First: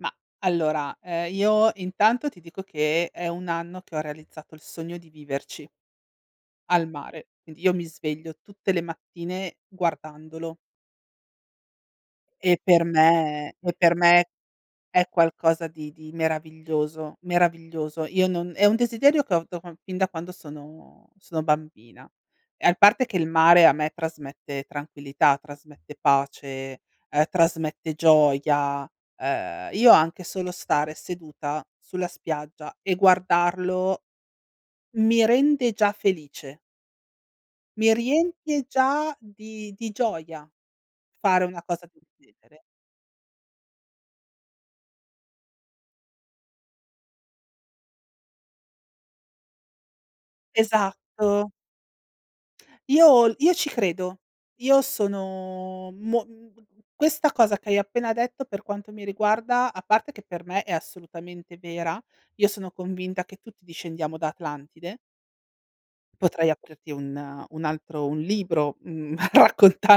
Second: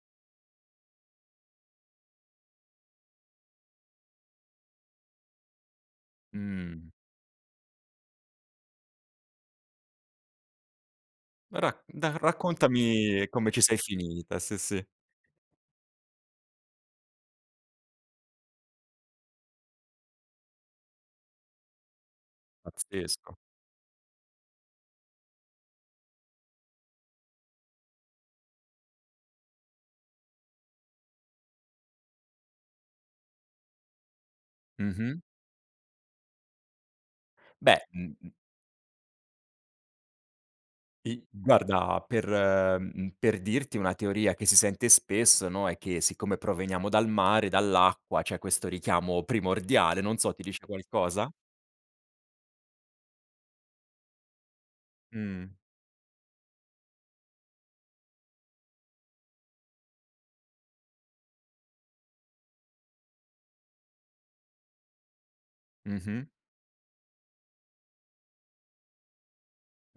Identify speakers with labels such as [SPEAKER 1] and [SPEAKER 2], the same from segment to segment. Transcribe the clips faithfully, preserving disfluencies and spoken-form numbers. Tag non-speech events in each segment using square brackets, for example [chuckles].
[SPEAKER 1] Mah allora, ehm, io intanto ti dico che è un anno che ho realizzato il sogno di viverci al
[SPEAKER 2] Mh.
[SPEAKER 1] mare. Quindi io mi sveglio tutte le mattine guardandolo.
[SPEAKER 2] Rac dai
[SPEAKER 1] E per
[SPEAKER 2] raccontami come
[SPEAKER 1] me
[SPEAKER 2] ci
[SPEAKER 1] e
[SPEAKER 2] sei
[SPEAKER 1] per me
[SPEAKER 2] finita, sì, sì.
[SPEAKER 1] è qualcosa di di meraviglioso, meraviglioso. Io non è un desiderio che ho da quan fin da quando sono sono bambina. E a parte che il
[SPEAKER 2] Pazzesco.
[SPEAKER 1] mare a me trasmette tranquillità, trasmette pace, ehm, trasmette gioia. Ehm, io anche solo stare seduta sulla spiaggia e guardarlo,
[SPEAKER 2] Mh-mh.
[SPEAKER 1] mi rende già felice.
[SPEAKER 2] Beh,
[SPEAKER 1] Mi
[SPEAKER 2] mh, mh.
[SPEAKER 1] riempie già di di gioia,
[SPEAKER 2] I
[SPEAKER 1] fare una cosa del
[SPEAKER 2] guarda per
[SPEAKER 1] genere.
[SPEAKER 2] mhmm, per dirti una teoria che si sente spesso, no, è che siccome proveniamo dal mare, dall'acqua, c'è questo richiamo primordiale, non so, ti dice qualcosa?
[SPEAKER 1] Esatto. Io l io ci credo. Io
[SPEAKER 2] Mh.
[SPEAKER 1] sono mo mhmm, questa cosa che hai appena detto, per quanto mi riguarda, a parte che per me è assolutamente vera, io sono convinta che tutti discendiamo da Atlantide.
[SPEAKER 2] Mh-mh.
[SPEAKER 1] Potrei aprirti un un altro un libro, mhmm,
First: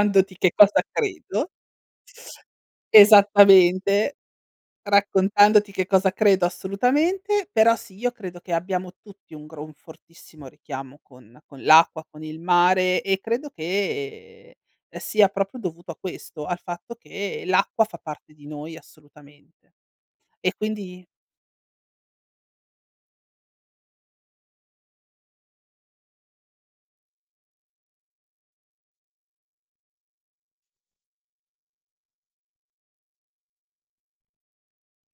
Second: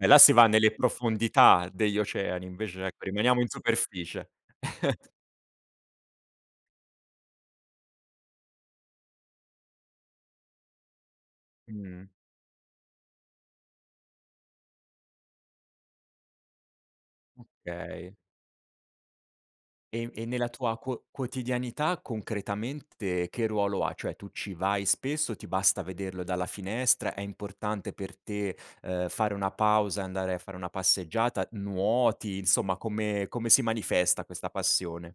[SPEAKER 2] E là si va
[SPEAKER 1] che
[SPEAKER 2] nelle
[SPEAKER 1] cosa credo.
[SPEAKER 2] profondità degli oceani, invece ecco rimaniamo in
[SPEAKER 1] [sniffs] Esattamente,
[SPEAKER 2] superficie. [chuckles]
[SPEAKER 1] raccontandoti che cosa credo assolutamente, però sì, io credo che abbiamo tutti un gro un fortissimo richiamo con con l'acqua,
[SPEAKER 2] Mh.
[SPEAKER 1] con il mare, e credo che sia propio dovuto a questo, al fatto che l'acqua fa
[SPEAKER 2] Okay.
[SPEAKER 1] parte di noi assolutamente.
[SPEAKER 2] E, e, nella
[SPEAKER 1] E
[SPEAKER 2] tua
[SPEAKER 1] quindi
[SPEAKER 2] quo quotidianità concretamente che ruolo ha? Cioè tu ci vai spesso, ti basta vederlo dalla finestra, è importante per te, ehm, fare una pausa, e andare a fare una passeggiata, nuoti, insomma come come si manifesta, questa passione?